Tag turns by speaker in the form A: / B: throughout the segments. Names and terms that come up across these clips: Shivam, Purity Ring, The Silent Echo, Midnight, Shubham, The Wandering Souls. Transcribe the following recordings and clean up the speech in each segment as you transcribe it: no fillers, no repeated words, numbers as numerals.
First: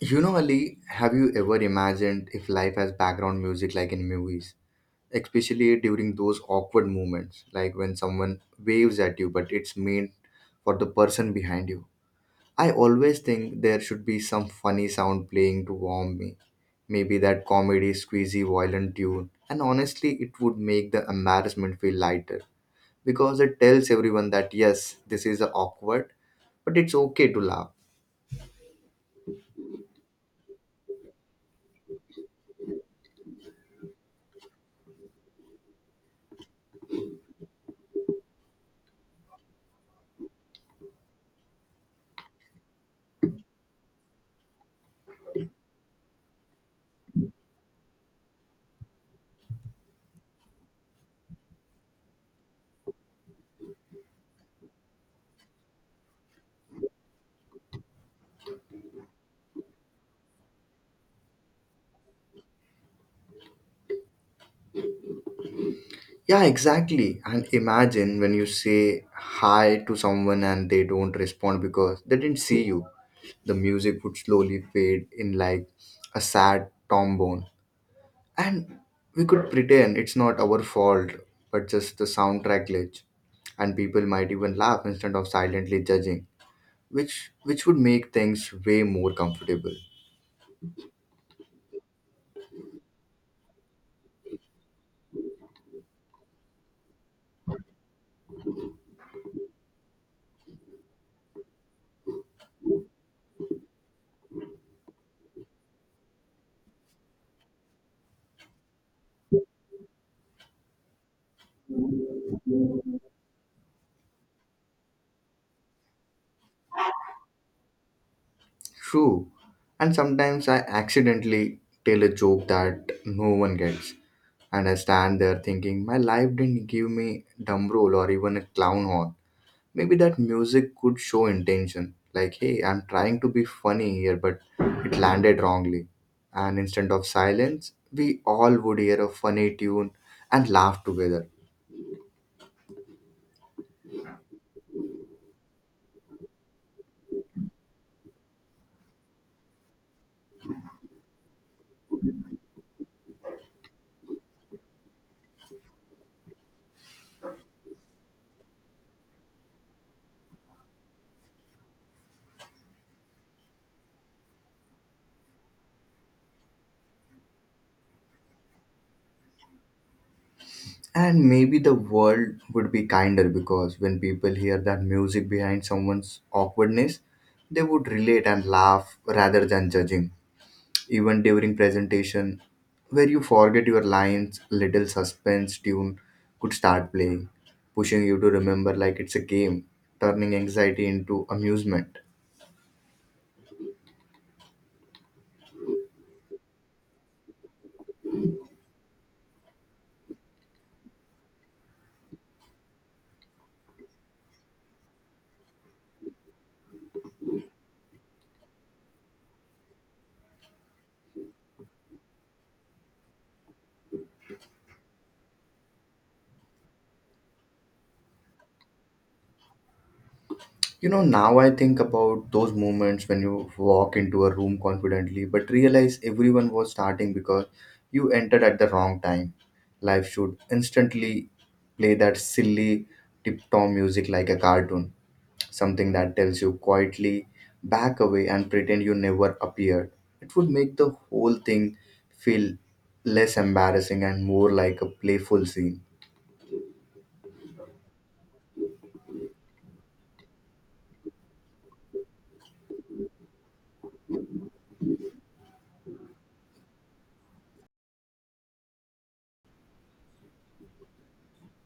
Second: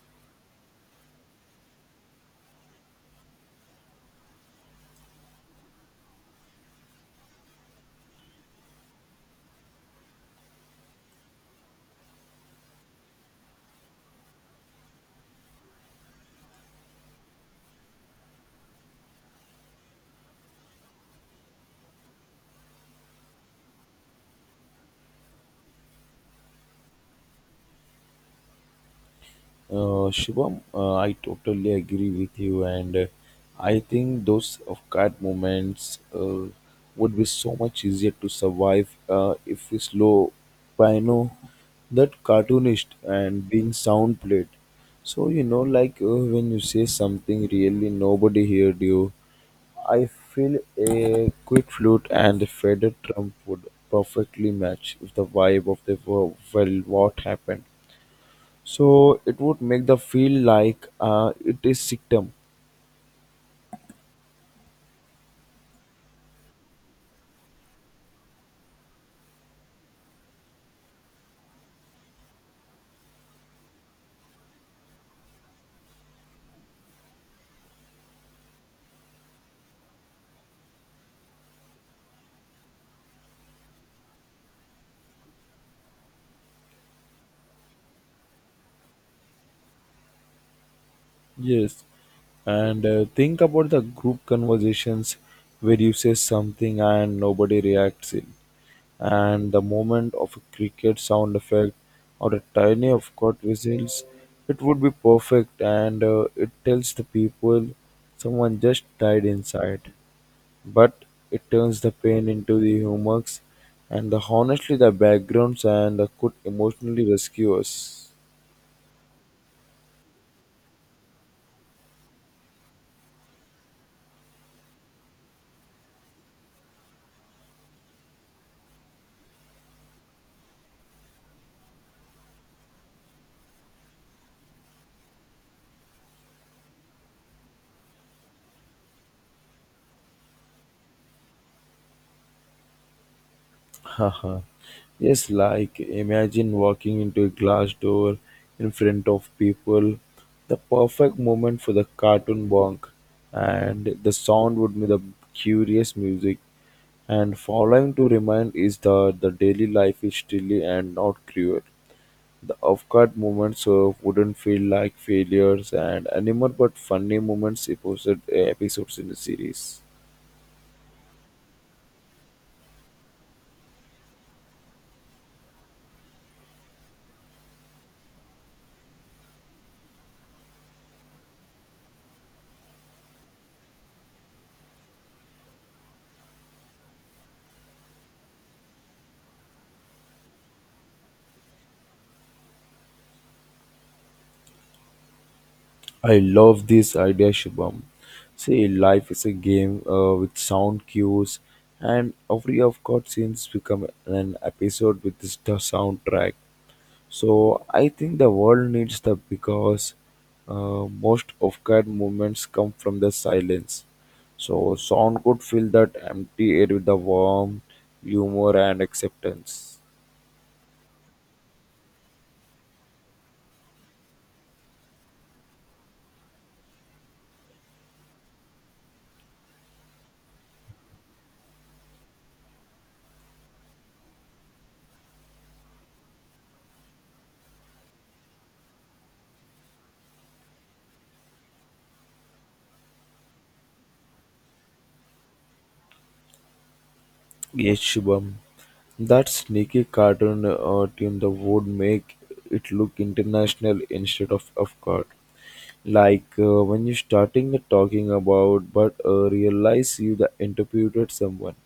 A: You know, Ali, have you ever imagined if life has background music like in movies? Especially during those awkward moments, like when someone waves at you, but it's meant for the person behind you. I always think there should be some funny sound playing to warm me. Maybe that comedy, squeezy, violent tune. And honestly, it would make the embarrassment feel lighter because it tells everyone that yes, this is awkward, but it's okay to laugh.
B: Shubham, I totally agree with you, and I think those of card moments would be so much easier to survive if we slow piano that cartoonist and being sound played. So like when you say something really nobody heard you, I feel a quick flute and a faded trump would perfectly match with the vibe of the world. Well, what happened? So it would make the feel like it is system.
A: Yeah, exactly. And imagine when you say hi to someone and they don't respond because they didn't see you. The music would slowly fade in like a sad trombone. And we could pretend it's not our fault, but just the soundtrack glitch. And people might even laugh instead of silently judging, which would make things way more comfortable.
B: Yes, and think about the group conversations where you say something and nobody reacts in and the moment of a cricket sound effect or a tiny of court whistles, it would be perfect, and it tells the people someone just died inside, but it turns the pain into the humors, and the honestly the backgrounds and the could emotionally rescue us.
A: True. And sometimes I accidentally tell a joke that no one gets. And I stand there thinking, my life didn't give me drum roll or even a clown horn. Maybe that music could show intention. Like, hey, I'm trying to be funny here, but it landed wrongly. And instead of silence, we all would hear a funny tune and laugh together.
B: Haha. Yes, like imagine walking into a glass door in front of people, the perfect moment for the cartoon bonk, and the sound would be the curious music. And following to remind is that the daily life is still and not cruel. The avant-garde moments wouldn't feel like failures and anymore, but funny moments episode, episodes in the series.
A: And maybe the world would be kinder because when people hear that music behind someone's awkwardness, they would relate and laugh rather than judging. Even during presentation, where you forget your lines, little suspense tune could start playing, pushing you to remember like it's a game, turning anxiety into amusement.
B: I love this idea, Shubham. See, life is a game with sound cues, and every avant-garde scenes become an episode with this the soundtrack. So I think the world needs that because most of guard movements come from the silence. So sound could fill that empty air with the warmth, humor, and acceptance.
A: You know, now I think about those moments when you walk into a room confidently but realize everyone was starting because you entered at the wrong time. Life should instantly play that silly tiptoe music like a cartoon, something that tells you quietly back away and pretend you never appeared. It would make the whole thing feel less embarrassing and more like a playful scene.
B: Yes, Shubham. That sneaky cartoon team that would make it look international instead of course. Like when you starting talking about, but realize you the interpreted someone.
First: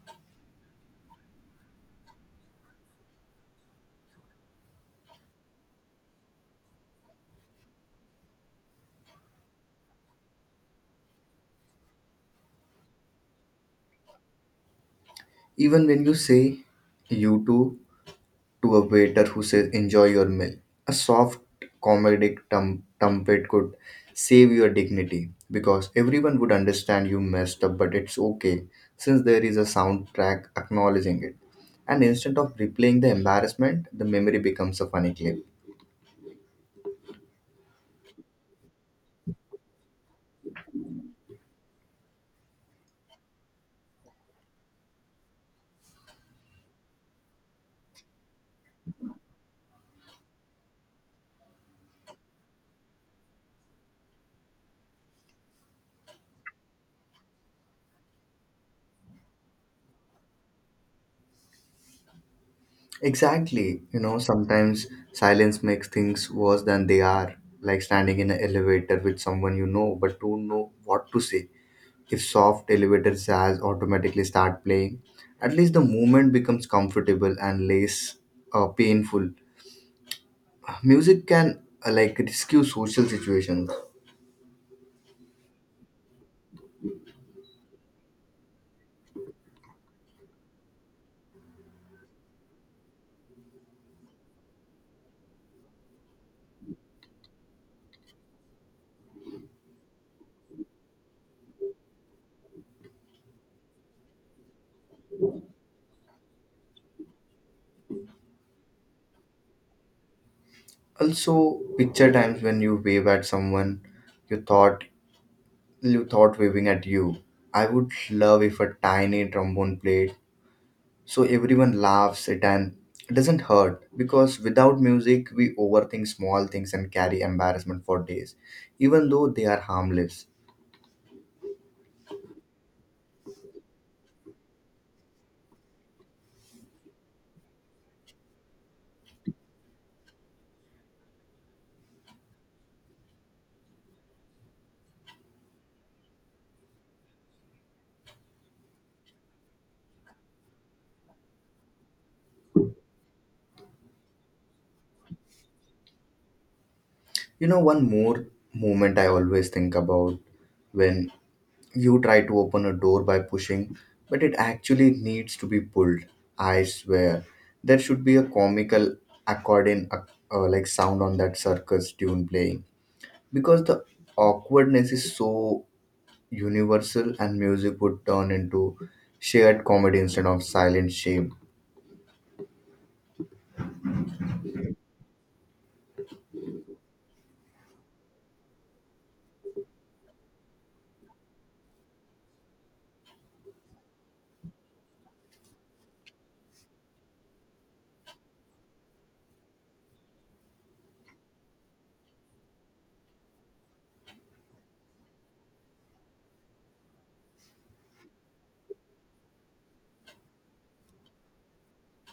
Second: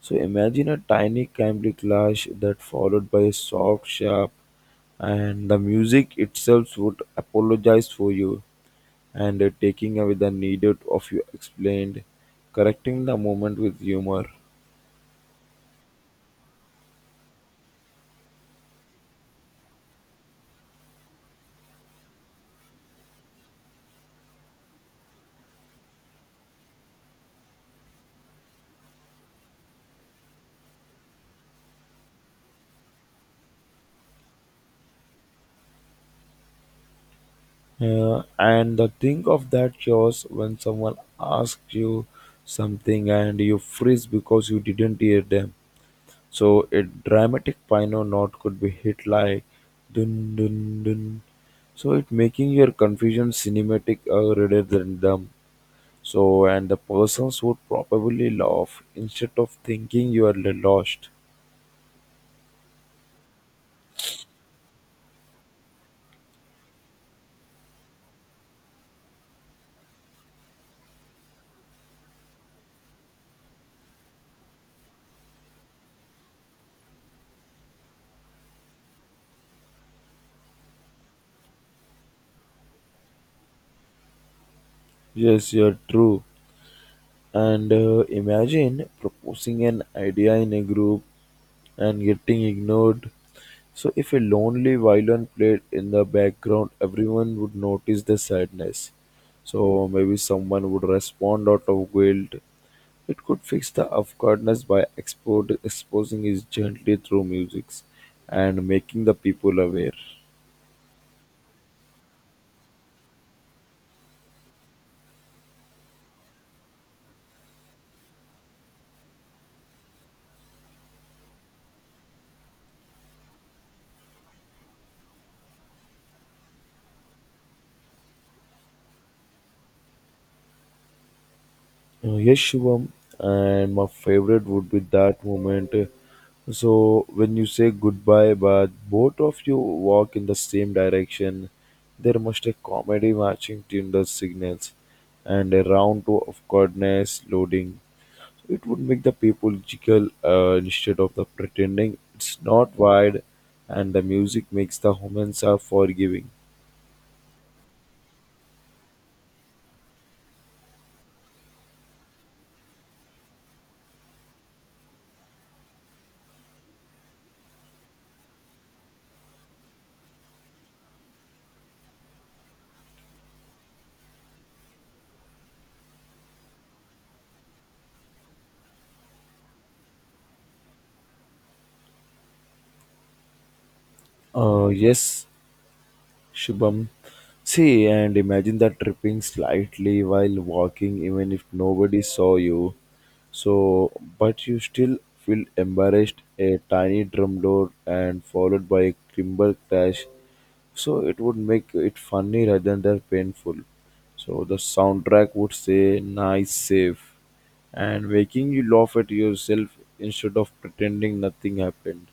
B: So imagine a tiny Cambly clash that followed by a soft sharp, and the music itself would apologize for you and taking away the need of you explained, correcting the moment with humor.
A: Even when you say you too to a waiter who says, enjoy your meal. A soft comedic trumpet could save your dignity because everyone would understand you messed up, but it's okay since there is a soundtrack acknowledging it. And instead of replaying the embarrassment, the memory becomes a funny clip.
B: And the thing of that chaos when someone asks you something and you freeze because you didn't hear them. So a dramatic piano note could be hit like dun dun dun. So it making your confusion cinematic rather than dumb. So and the persons would probably laugh instead of thinking you are lost.
A: Exactly. You know, sometimes silence makes things worse than they are, like standing in an elevator with someone you know but don't know what to say. If soft elevator jazz automatically start playing, at least the movement becomes comfortable and less painful. Music can like rescue social situations.
B: Yes, you're true. And imagine proposing an idea in a group and getting ignored. So if a lonely violin played in the background, everyone would notice the sadness. So maybe someone would respond out of guilt. It could fix the awkwardness by exposing it gently through music and making the people aware.
A: Also, picture times when you wave at someone you thought you thought waving at you. I would love if a tiny trombone played so everyone laughs it and it doesn't hurt because without music we overthink small things and carry embarrassment for days even though they are harmless.
B: Yes, Shivam, and my favorite would be that moment. So when you say goodbye, but both of you walk in the same direction, there must a comedy matching Tinder signals, and a round two of goodness loading. It would make the people jiggle instead of the pretending it's not wide, and the music makes the humans are forgiving.
A: You know, one more moment I always think about when you try to open a door by pushing, but it actually needs to be pulled. I swear, there should be a comical accordion like sound on that circus tune playing because the awkwardness is so universal and music would turn into shared comedy instead of silent shame.
B: Yes, Shubham. See, and imagine that tripping slightly while walking, even if nobody saw you. So, but you still feel embarrassed. A tiny drum door and followed by a timber crash. So it would make it funny rather than painful. So the soundtrack would say "nice save," and making you laugh at yourself instead of pretending nothing happened.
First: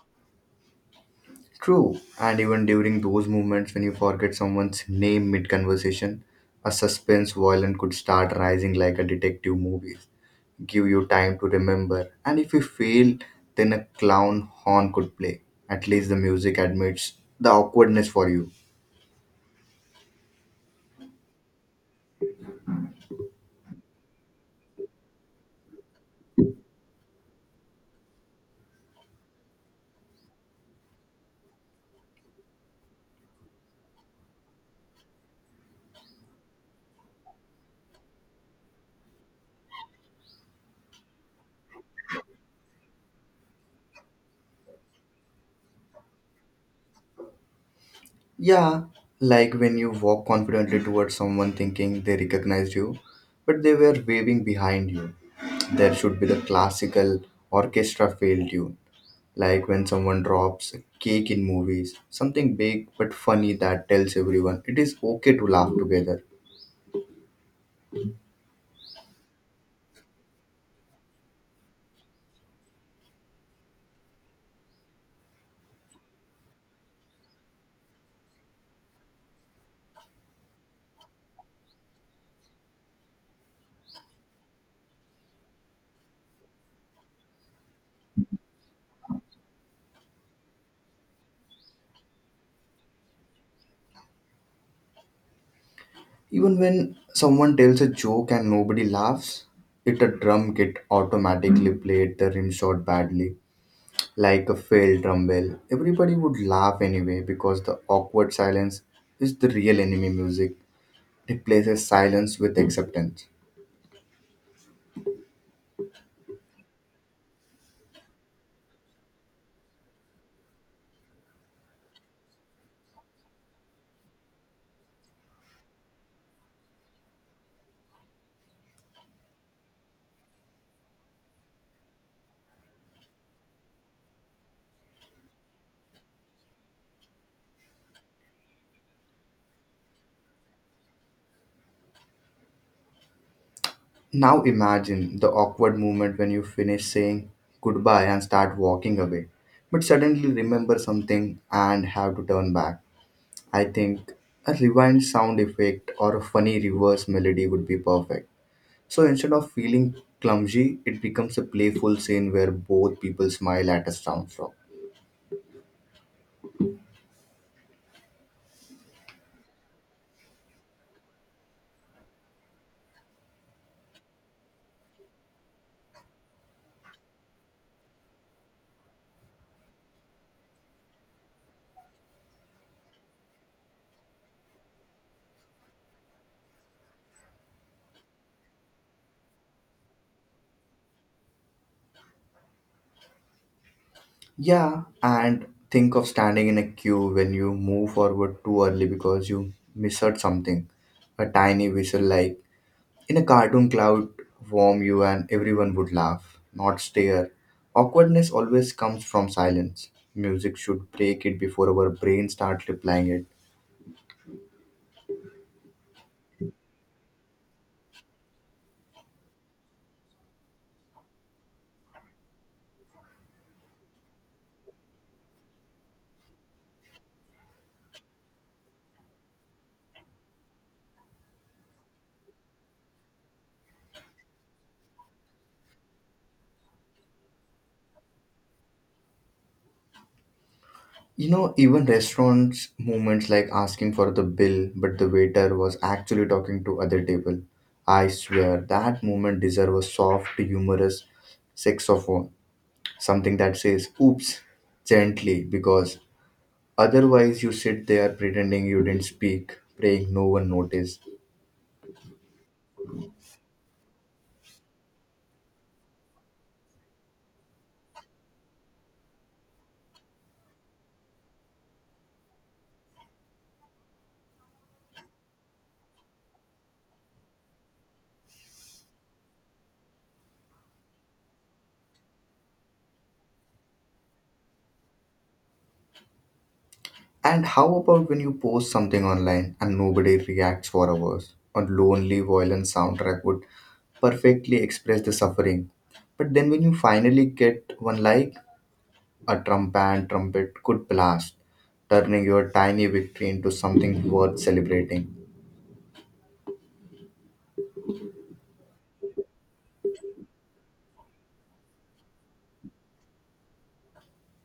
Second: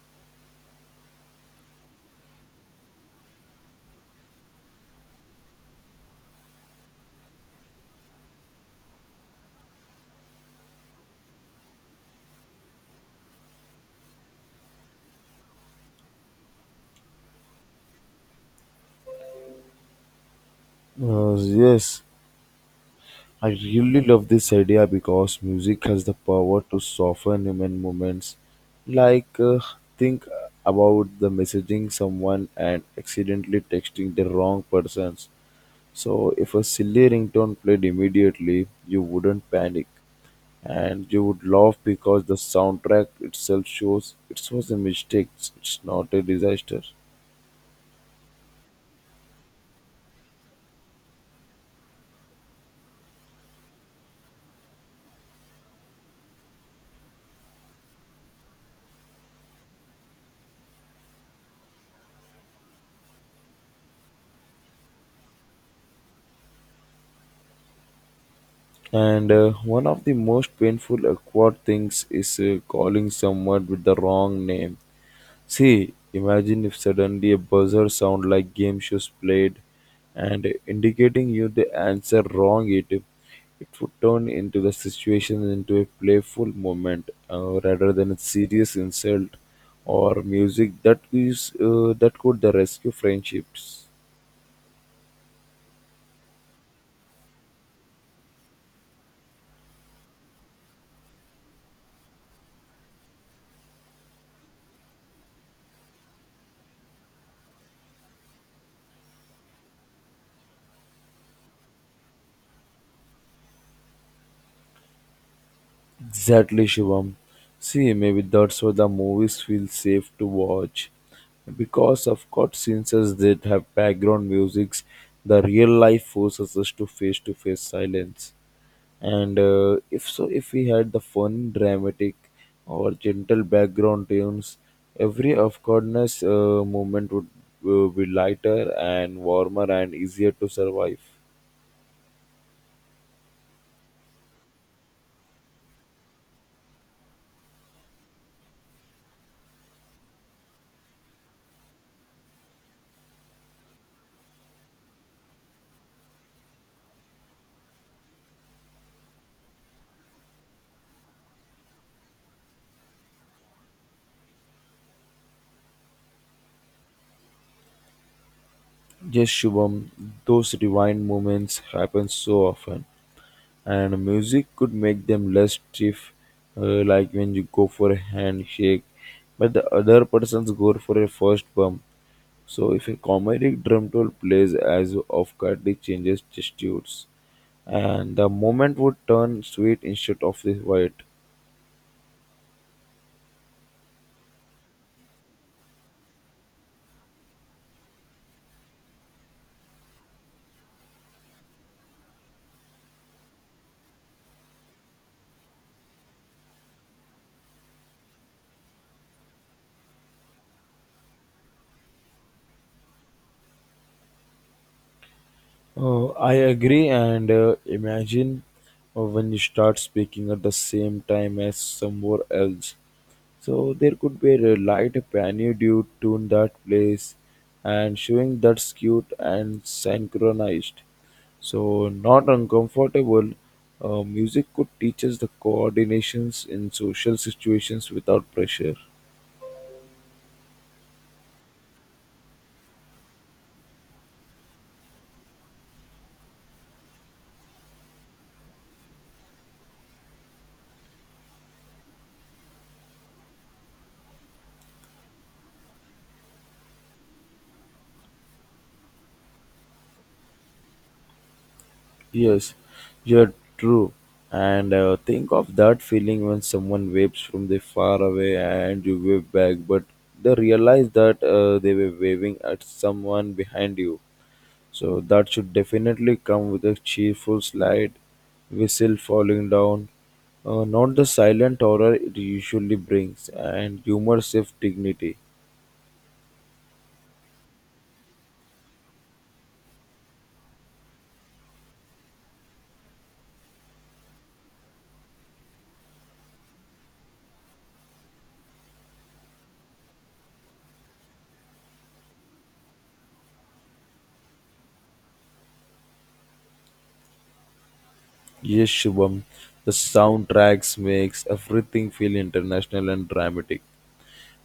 A: True, and even during those moments when you forget someone's name mid conversation, a suspense violin could start rising like a detective movie, give you time to remember, and if you fail, then a clown horn could play. At least the music admits the awkwardness for you.
B: Uh, yes, I really love this idea because music has the power to soften human moments. Like, think about the messaging someone and accidentally texting the wrong persons. So, if a silly ringtone played immediately, you wouldn't panic and you would laugh because the soundtrack itself shows it was a mistake, it's not a disaster.
A: Yeah, like when you walk confidently towards someone thinking they recognized you, but they were waving behind you. There should be the classical orchestra failed tune. Like when someone drops a cake in movies, something big but funny that tells everyone it is okay to laugh together.
B: And one of the most painful, awkward things is calling someone with the wrong name. See, imagine if suddenly a buzzer sound like game shows played and indicating you the answer wrong, it would turn into the situation into a playful moment rather than a serious insult, or music that is that could the rescue friendships.
A: Even when someone tells a joke and nobody laughs, it a drum kit automatically played the rim shot badly, like a failed drum well. Everybody would laugh anyway because the awkward silence is the real enemy music. It replaces silence with acceptance.
B: Exactly, Shivam. See, maybe that's why the movies feel safe to watch. Because of cutscenes as that have background musics, the real life forces us to face silence. And if so, if we had the fun, dramatic, or gentle background tunes, every awkwardness moment would be lighter and warmer and easier to survive.
A: Now imagine the awkward moment when you finish saying goodbye and start walking away, but suddenly remember something and have to turn back. I think a rewind sound effect or a funny reverse melody would be perfect. So instead of feeling clumsy, it becomes a playful scene where both people smile at a sound drop.
B: Yes, Shubham, those divine moments happen so often, and music could make them less stiff, like when you go for a handshake but the other person's go for a first bump. So if a comedic drum roll plays as off guard, it changes gestures, and the moment would turn sweet instead of the white.
A: Yeah, and think of standing in a queue when you move forward too early because you misheard something. A tiny whistle like in a cartoon, cloud warm you and everyone would laugh, not stare. Awkwardness always comes from silence. Music should break it before our brain start replying it.
B: Oh, I agree, and imagine when you start speaking at the same time as somewhere else. So there could be a light piano dude tune that plays and showing that's cute and synchronized. So not uncomfortable. Music could teach us the coordinations in social situations without pressure.
A: You know, even restaurants moments like asking for the bill, but the waiter was actually talking to other table. I swear that moment deserves a soft, humorous saxophone, something that says "oops" gently, because otherwise you sit there pretending you didn't speak, praying no one noticed.
B: Yes, you're true. And think of that feeling when someone waves from the far away and you wave back, but they realize that they were waving at someone behind you. So that should definitely come with a cheerful slide, whistle falling down, not the silent horror it usually brings, and humor safe dignity.
A: And how about when you post something online and nobody reacts for hours? A lonely violin soundtrack would perfectly express the suffering. But then when you finally get one like, a trumpet could blast, turning your tiny victory into something worth celebrating.
B: Yes, Shubham, the soundtracks makes everything feel international and dramatic.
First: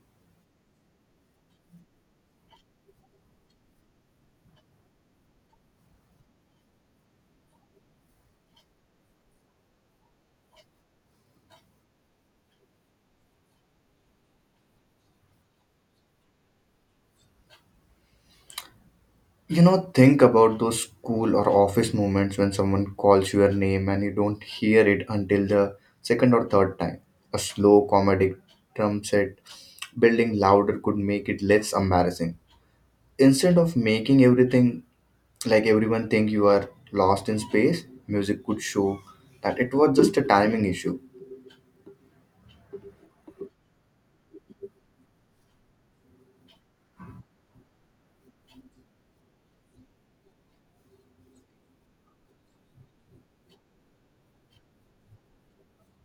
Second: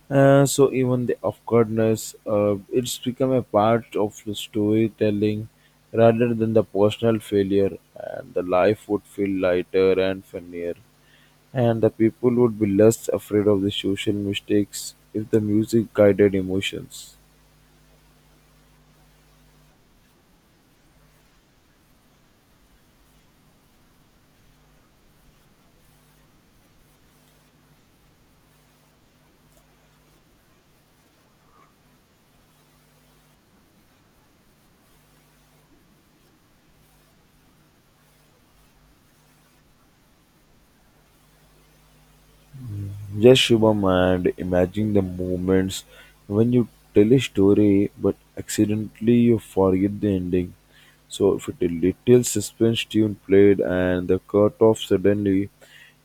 B: So even the awkwardness, it's become a part of the storytelling rather than the personal failure, and the life would feel lighter and funnier, and the people would be less afraid of the social mistakes if the music guided emotions.
A: You know, think about those school or office moments when someone calls your name and you don't hear it until the second or third time. A slow comedic drum set building louder could make it less embarrassing. Instead of making everything like everyone think you are lost in space, music could show that it was just a timing issue.
B: Yes, Shubham, and imagine the moments when you tell a story but accidentally you forget the ending. So, if it a little suspense tune played and the cut off suddenly,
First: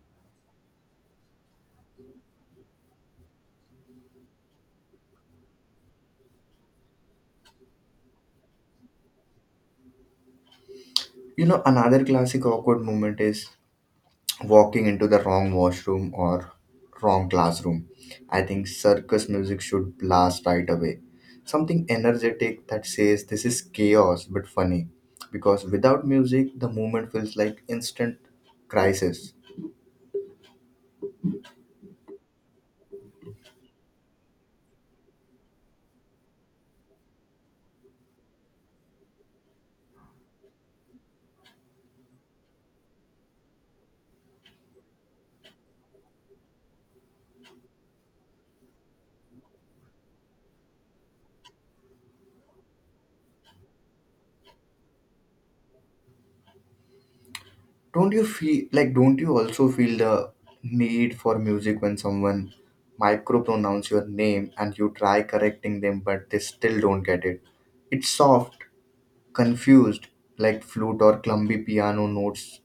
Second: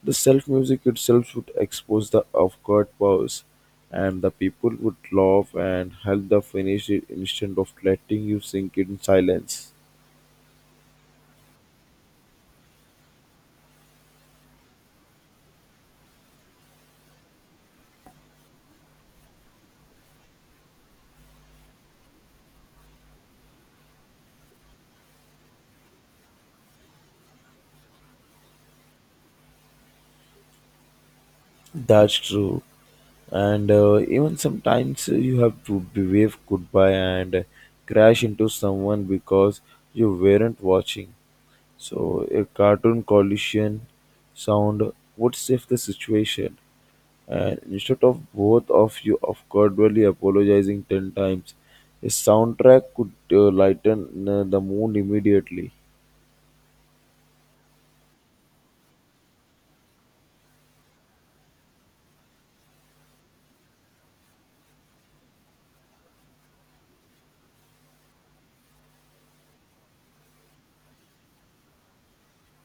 B: the self music itself would expose the off guard pause, and the people would laugh and help the finish it instead of letting you sink in silence.
A: You know, another classic awkward moment is walking into the wrong washroom or wrong classroom. I think circus music should blast right away. Something energetic that says this is chaos but funny. Because without music, the movement feels like instant crisis.
B: That's true. And even sometimes you have to be wave goodbye and crash into someone because you weren't watching. So a cartoon collision sound would save the situation, and instead of both of you awkwardly apologizing ten times, a soundtrack could lighten the mood immediately.
A: Don't you feel like, don't you also feel the need for music when someone micropronounce your name and you try correcting them but they still don't get it? It's soft, confused, like flute or clumsy piano notes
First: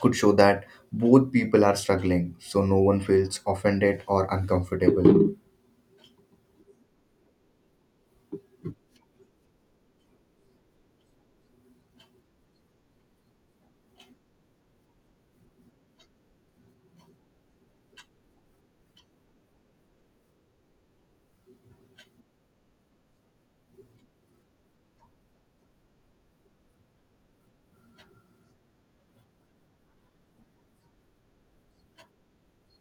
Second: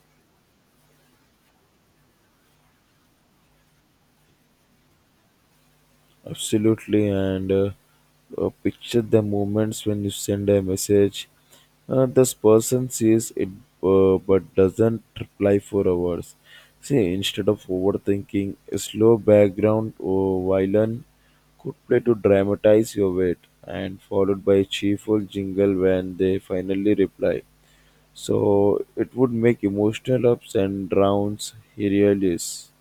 A: could show that both people are struggling so no one feels offended or uncomfortable.
B: Absolutely, and picture the moments when you send a message. This person sees it but doesn't reply for hours. See, instead of overthinking, a slow background or violin could play to dramatize your wait, and followed by a cheerful jingle when they finally reply. So it would make emotional ups and downs hilarious.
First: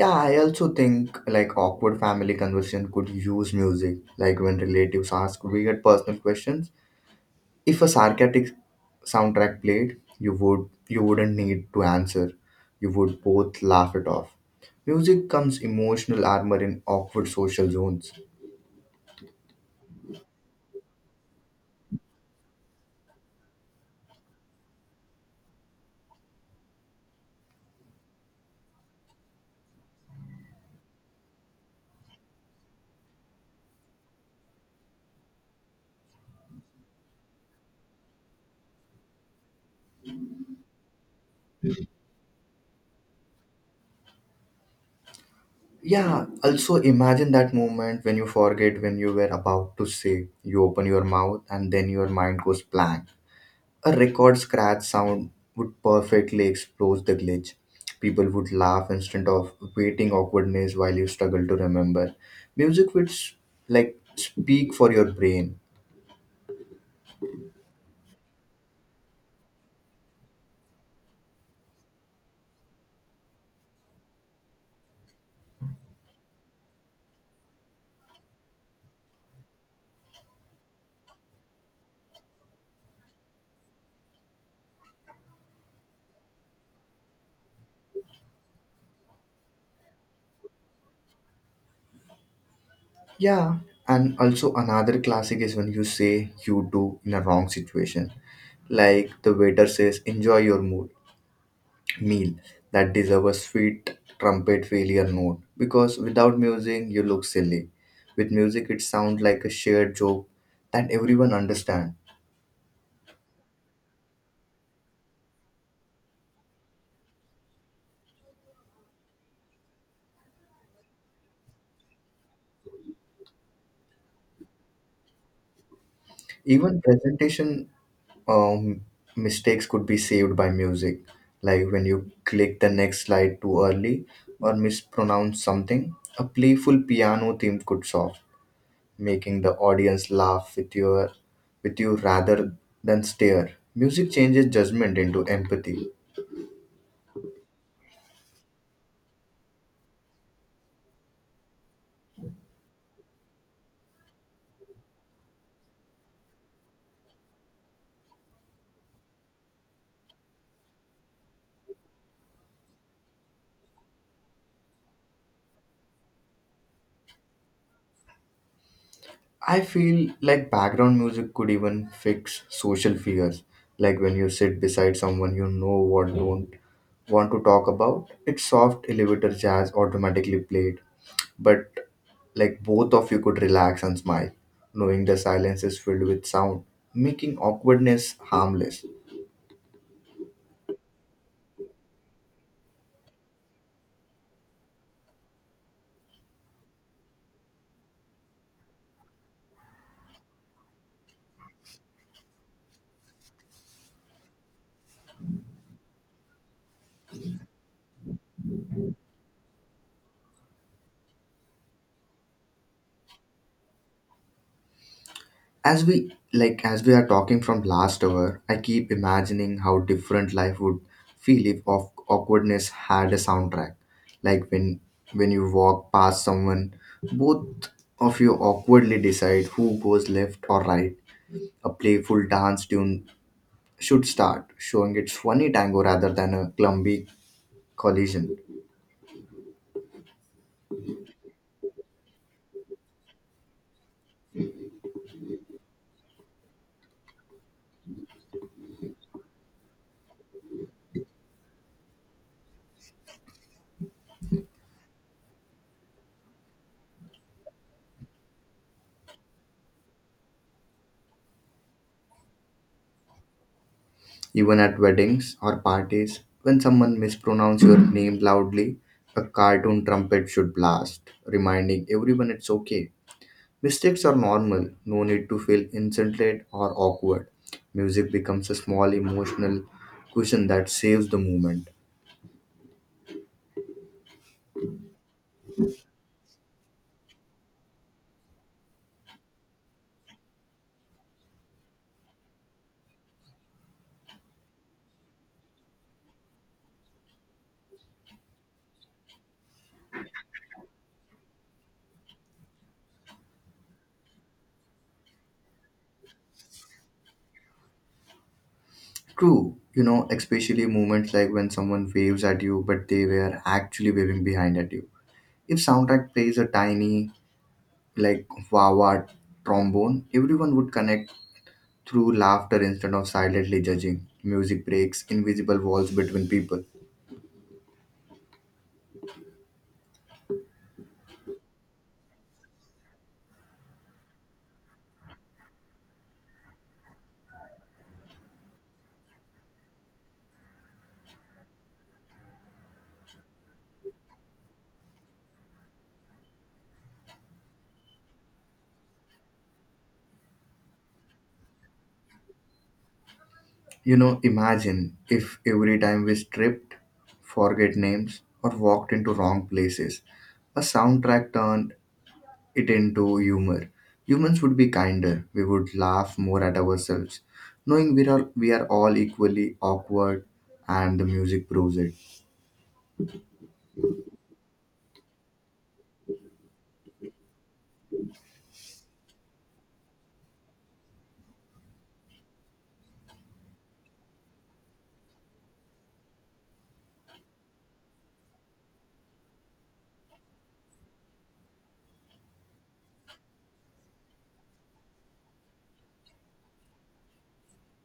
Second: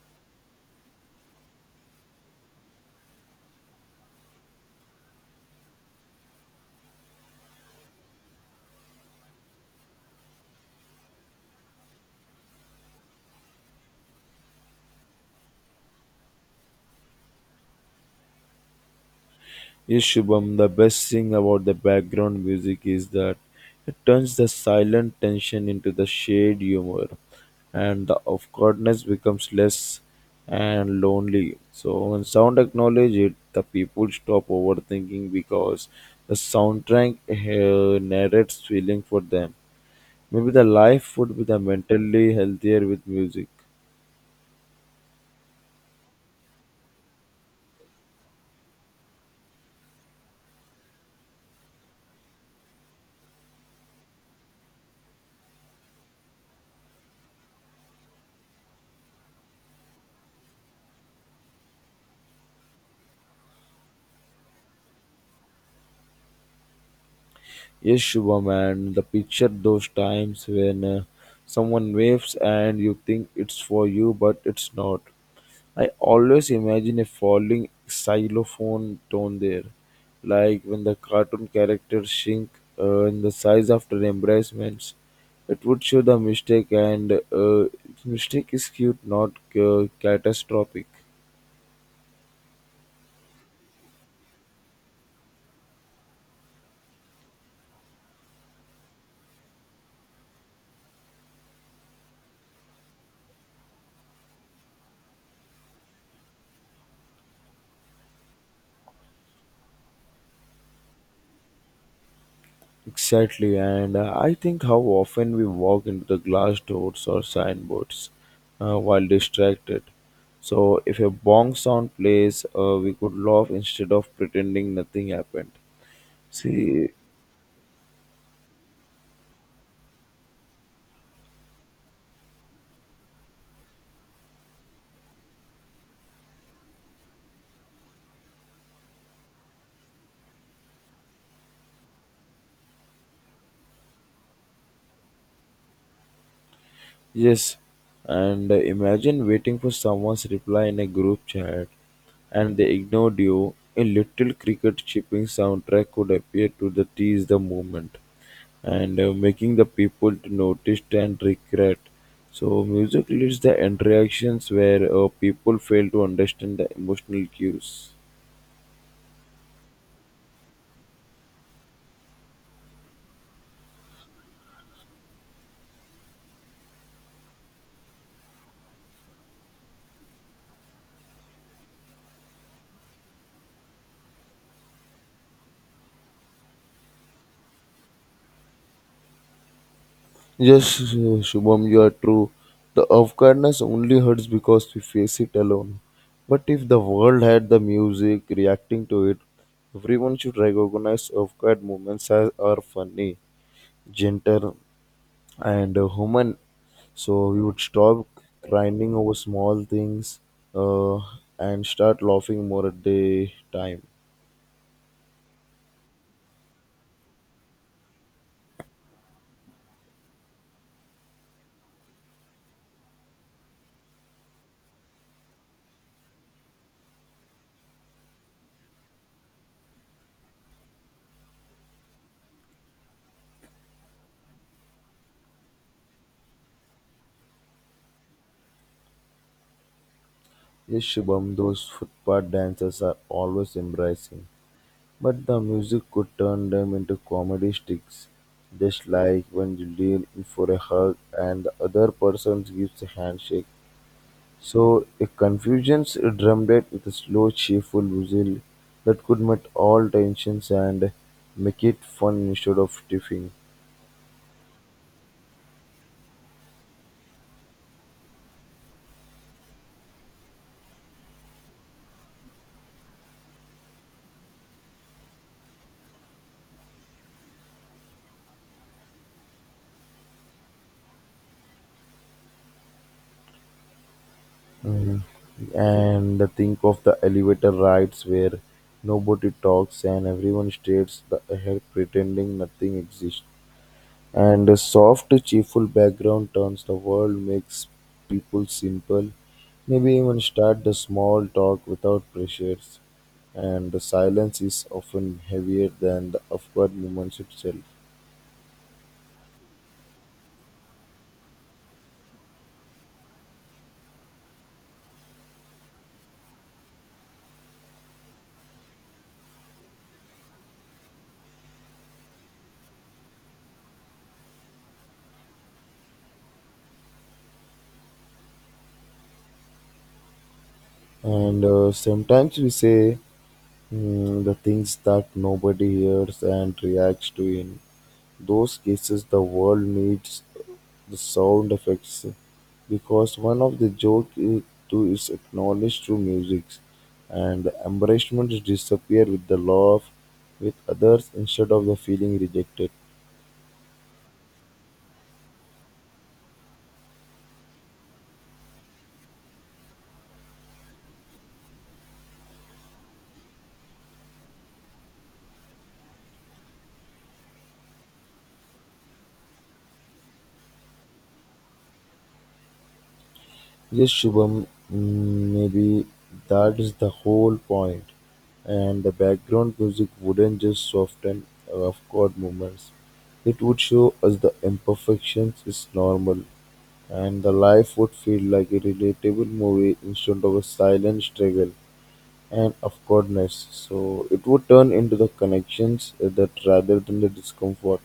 A: Yeah, I also think like awkward family conversation could use music like when relatives ask weird personal questions. If a sarcastic soundtrack played, you wouldn't need to answer. You would both laugh it off. Music comes emotional armor in awkward social zones.
B: Yes, Shubham, the best thing about the background music is that it turns the silent tension into the shade humor, and the awkwardness becomes less and lonely. So when sound acknowledge it, the people stop overthinking because the soundtrack narrates feeling for them. Maybe the life would be the mentally healthier with music.
A: Yeah, also imagine that moment when you forget when you were about to say. You open your mouth and then your mind goes blank. A record scratch sound would perfectly expose the glitch. People would laugh instead of waiting awkwardness while you struggle to remember. Music would like speak for your brain.
B: Yes, Shubham, and the picture those times when someone waves and you think it's for you, but it's not. I always imagine a falling xylophone tone there, like when the cartoon characters shrink in the size after embracements. It would show the mistake, and mistake is cute, not catastrophic.
A: Yeah, and also another classic is when you say you do in a wrong situation. Like the waiter says, enjoy your mood meal. That deserve a sweet trumpet failure note because without music you look silly. With music it sounds like a shared joke that everyone understands.
B: Exactly, and I think how often we walk into the glass doors or signboards while distracted. So, if a bong sound plays, we could laugh instead of pretending nothing happened.
A: Even
B: See,
A: presentation um, mistakes could be saved by music like when you click the next slide too early or mispronounce something. A playful piano theme could solve, making the audience laugh with you rather than stare. Music changes judgment into empathy.
B: yes, and imagine waiting for someone's reply in a group chat and they ignored you. A little cricket chipping soundtrack could appear to the tease the moment, and making the people to notice and regret. So music leads the interactions where people fail to understand the emotional cues.
A: I feel like background music could even fix social fears. Like when you sit beside someone you know what don't want to talk about, it's soft elevator jazz automatically played. But like both of you could relax and smile, knowing the silence is filled with sound, making awkwardness harmless.
B: Yes, Shubham, you are true. The awkwardness only hurts because we face it alone. But if the world had the music reacting to it, everyone should recognize awkward moments as are funny, gentle, and human. So we would stop grinding over small things uh, and start laughing more at the time.
A: As we are talking from last hour, I keep imagining how different life would feel if awkwardness had a soundtrack. Like when you walk past someone, both of you awkwardly decide who goes left or right. A playful dance tune should start showing its funny tango rather than a clumsy collision.
B: Yes, Shubham, those footpath dances are always embarrassing, but the music could turn them into comedy sticks. Just like when you lean in for a hug and the other person gives a handshake. So a confusion's drummed it with a slow, cheerful whistle that could melt all tensions and make it fun instead of tiffing.
A: Even at weddings or parties, when someone mispronounces your name loudly, a cartoon trumpet should blast, reminding everyone it's okay. Mistakes are normal, no need to feel insulted or awkward. Music becomes a small emotional cushion that saves the moment.
B: Mhm. And think of the elevator rides where nobody talks and everyone stares the ahead pretending nothing exists. And a soft, cheerful background turns the world, makes people simple. Maybe even start the small talk without pressures. And the silence is often heavier than the awkward moments itself.
A: True, you know, especially moments like when someone waves at you but they were actually waving behind at you. If soundtrack plays a tiny, like wah wah trombone, everyone would connect through laughter instead of silently judging. Music breaks invisible walls between people.
B: And sometimes we say the things that nobody hears and reacts to in those cases the world needs the sound effects because one of the joke is to is acknowledged through music and the embarrassment disappear with the love with others instead of the feeling rejected.
A: You know, imagine if every time we stripped, forget names, or walked into wrong places, a soundtrack turned it into humor. Humans would be kinder. We would laugh more at ourselves, knowing we are all equally awkward, and the music proves it.
B: Yes, Shubham, maybe that is the whole point. And the background music wouldn't just soften rough chord movements. It would show us the imperfections is normal and the life would feel like a relatable movie instead of a silent struggle and awkwardness. So it would turn into the connections that rather than the discomfort.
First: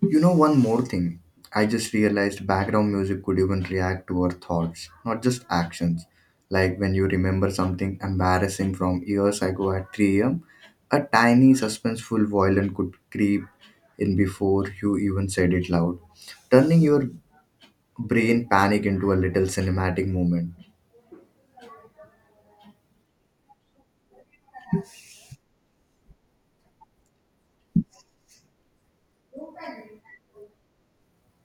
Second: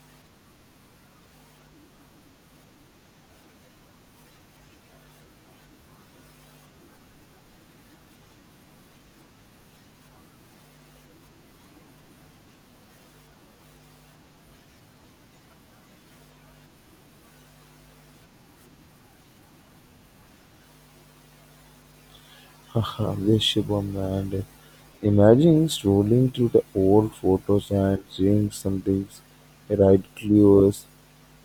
A: You know, one more thing. I just realized background music could even react to our thoughts, not just actions. Like when you remember something embarrassing from years ago at 3 a.m., a tiny suspenseful violin could creep in before you even said it loud, turning your brain panic into a little cinematic moment.
B: Haha, yes, Shubham, and imagine strolling through the old photos and seeing something right clues.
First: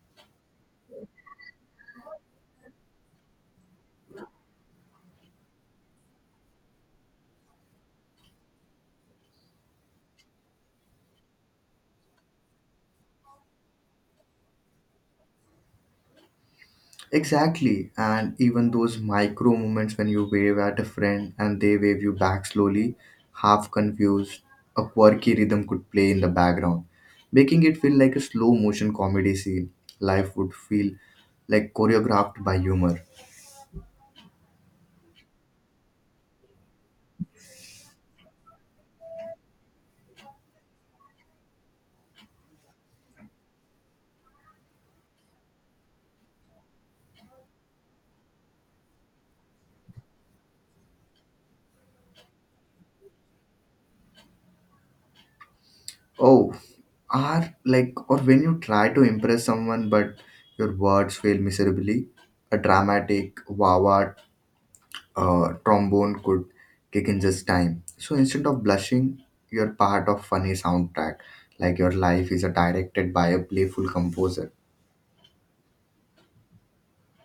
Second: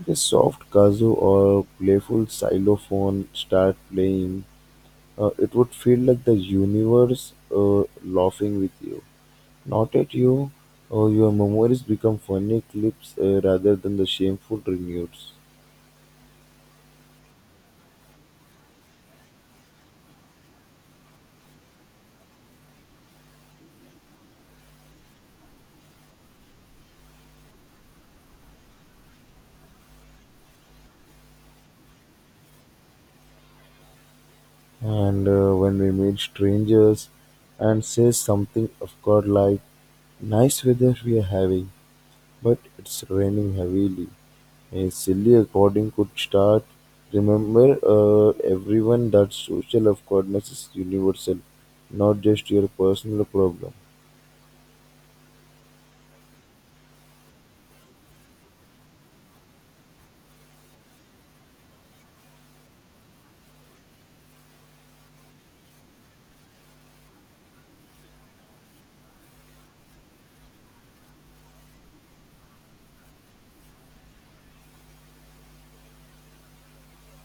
B: The soft kazoo or playful xylophone start playing. It would feel like the universe laughing with you. Not at you. Oh, your memories become funny clips rather than the shameful reunions.
A: Exactly. And even those micro moments when you wave at a friend and they wave you back slowly, half confused, a quirky rhythm could play in the background, making it feel like a slow motion comedy scene. Life would feel like choreographed by humor.
B: And when we meet strangers and say something of God like, nice weather we are having, but it's raining heavily. A silly recording could start. Remember, everyone, that social awkwardness is universal, not just your personal problem.
A: Oh, are like, or when you try to impress someone but your words fail miserably, a dramatic wawa trombone could kick in just time. So instead of blushing, you're part of funny soundtrack, like your life is directed by a playful composer.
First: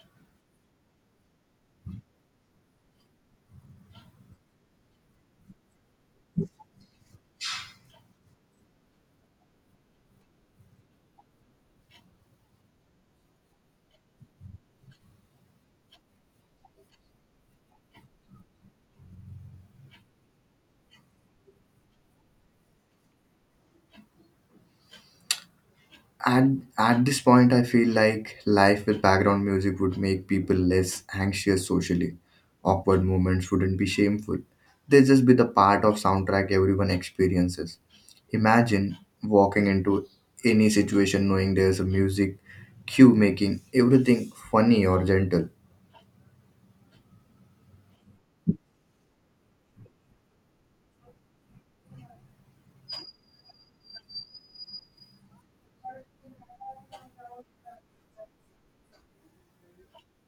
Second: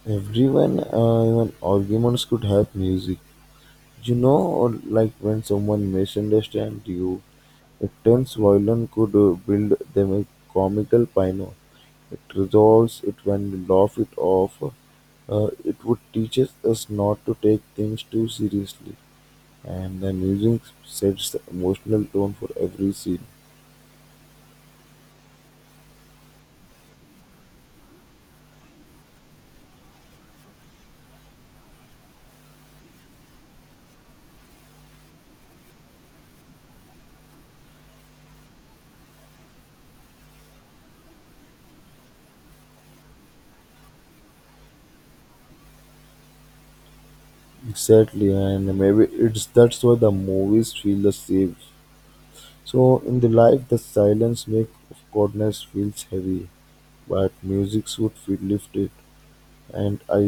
B: Everyone, even arguments could have music. You know, or like when someone misunderstands you, a tense violin could build them a comical piano. It resolves it when we laugh it off. It would teaches us not to take things too seriously. And the music sets the emotional tone for every scene.
A: And at this point, I feel like life with background music would make people less anxious socially. Awkward moments wouldn't be shameful. They'd just be the part of soundtrack everyone experiences. Imagine walking into any situation knowing there's a music cue making everything funny or gentle.
B: Exactly, and maybe it's that's why the movies feel the same. So in the life, the silence make of coldness feels heavy, but music would feel lifted. And I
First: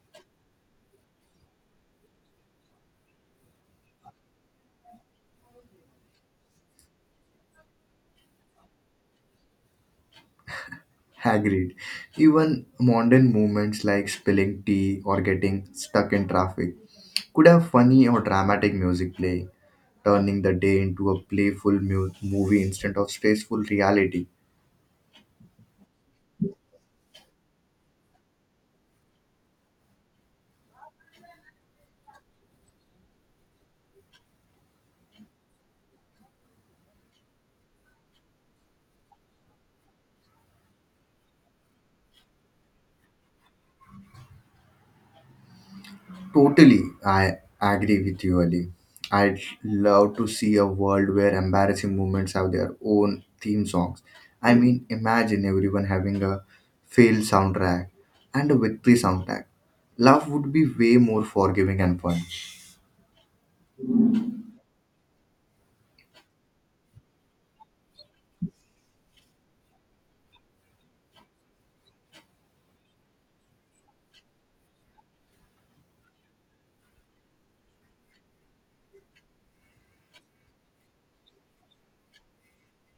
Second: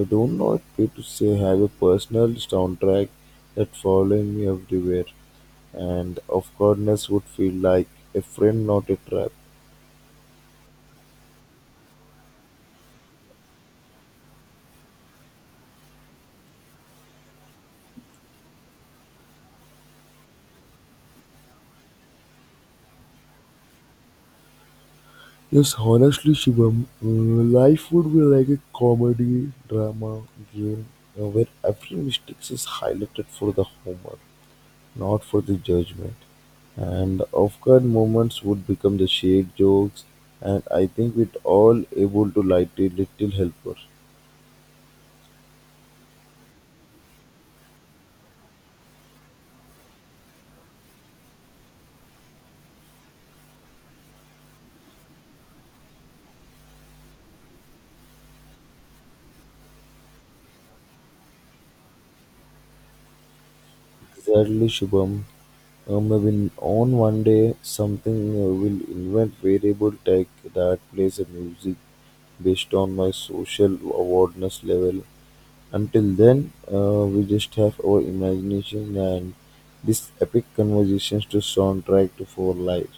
B: I don't know if it to say have a personal soundtrack that following me everywhere and of goodness would feel like a friend not a trap.
A: Agreed. Even mundane moments like spilling tea or getting stuck in traffic could have funny or dramatic music playing, turning the day into a playful movie instead of stressful reality.
B: Yes, honestly, Shivam, life would be like a comedy drama game where every mistake is highlighted for the humor, not for the judgment. And off-guard moments would become the shade jokes, and I think we'd all able to light a little helper.
A: Totally, I agree with you, Ali. I'd love to see a world where embarrassing moments have their own theme songs. I mean, imagine everyone having a fail soundtrack and a victory soundtrack. Love would be way more forgiving and fun.
B: Exactly, Shubham. When on one day something will invent variable tech that plays a music based on my social awareness level. Until then, we just have our imagination and these epic conversations to soundtrack to for lives.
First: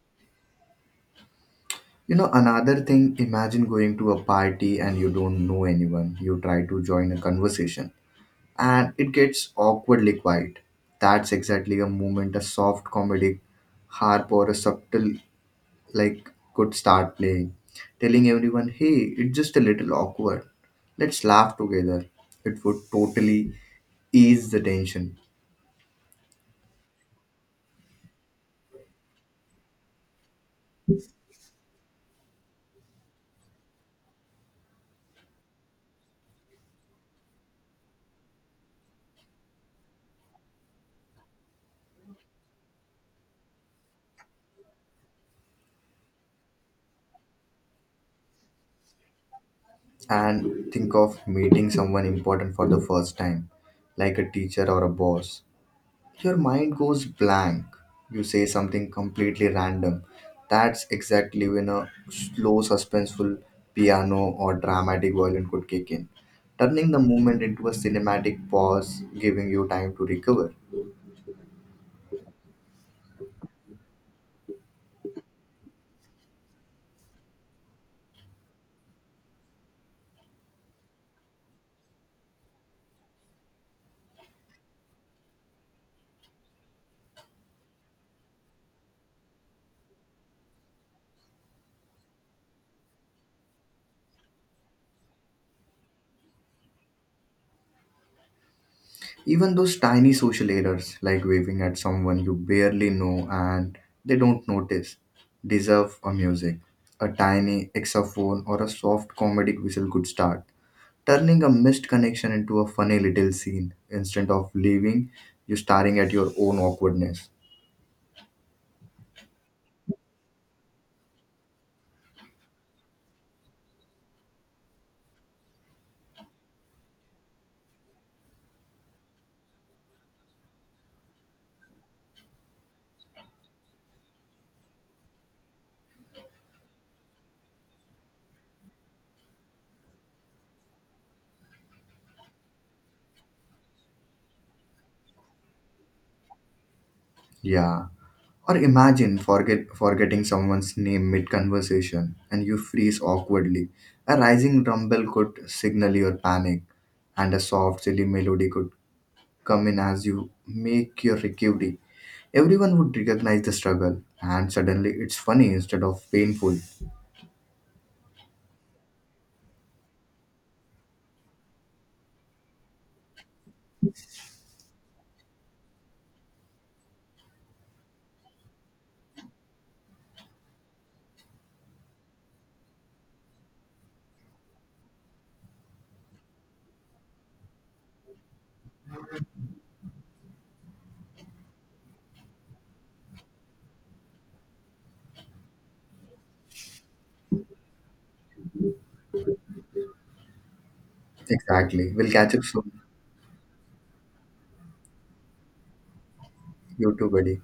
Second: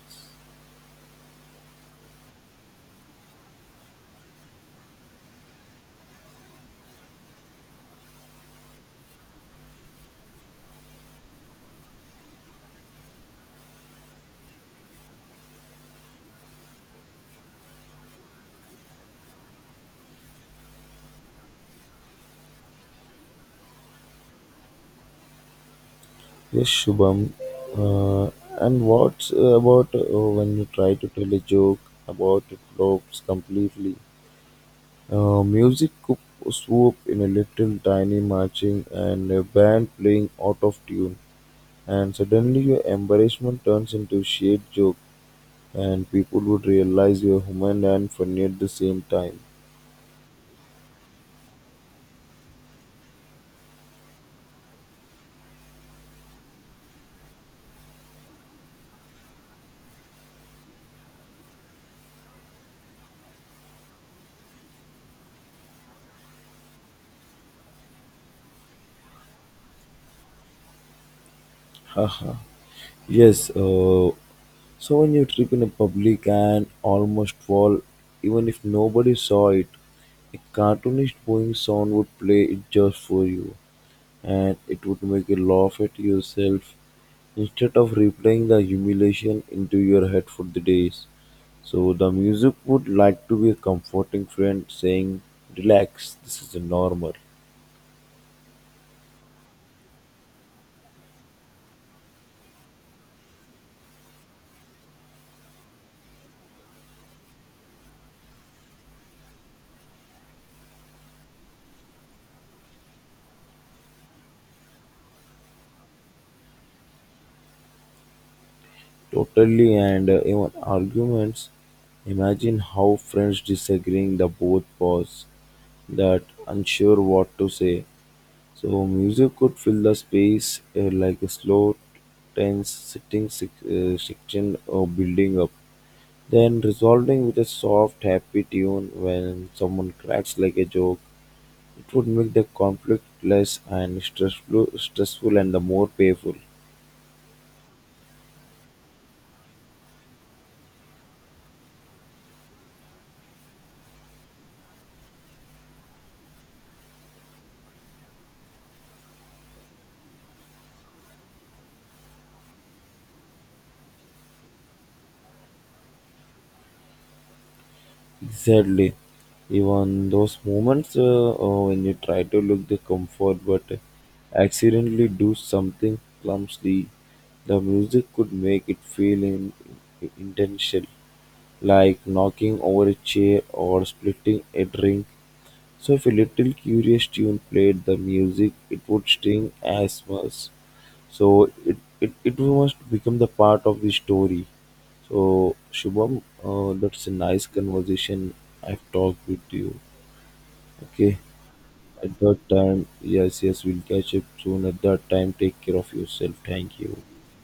A: You know, another thing, imagine going to a party and you don't know anyone. You try to join a conversation and it gets awkwardly quiet. That's exactly a moment a soft comedic harp or a subtle like could start playing, telling everyone, hey, it's just a little awkward. Let's laugh together. It would totally ease the tension.
B: Yes, Shubham. Uh, and what about when you try to tell a joke about it flops completely? Uh, music coup- Swoop in a little tiny marching and a band playing out of tune, and suddenly your embarrassment turns into shade joke, and people would realize you're human and funny at the same time.
A: And think of meeting someone important for the first time, like a teacher or a boss. Your mind goes blank. You say something completely random. That's exactly when a slow, suspenseful piano or dramatic violin could kick in, turning the moment into a cinematic pause, giving you time to recover.
B: Yes, so when you trip in a public and almost fall, even if nobody saw it, a cartoonish boing sound would play it just for you, and it would make you laugh at yourself instead of replaying the humiliation into your head for the days, so the music would like to be a comforting friend saying, relax, this is normal.
A: Even those tiny social errors, like waving at someone you barely know and they don't notice, deserve a music. A tiny exaphone or a soft comedic whistle could start turning a missed connection into a funny little scene instead of leaving you staring at your own awkwardness.
B: Totally, and even arguments. Imagine how friends disagreeing, the both pause, that unsure what to say. So, music could fill the space like a slow, tense, section or building up. Then resolving with a soft, happy tune when someone cracks like a joke, it would make the conflict less and stressful, stressful and the more painful.
A: Yeah. Or imagine forgetting someone's name mid conversation and you freeze awkwardly. A rising rumble could signal your panic, and a soft, silly melody could come in as you make your recovery. Everyone would recognize the struggle, and suddenly it's funny instead of painful.
B: Exactly. Even those moments when you try to look the comfort but accidentally do something clumsy, the music could make it feel intentional, like knocking over a chair or splitting a drink. So if a little curious tune played the music, it would sting as much. So it must become the part of the story. So Shubham, that's a nice conversation I've talked with you. Okay.
A: Exactly. We'll
B: At
A: catch
B: that
A: up soon.
B: time, yes, we'll catch up soon. At that time, take care of yourself. Thank
A: You
B: you.
A: too, buddy.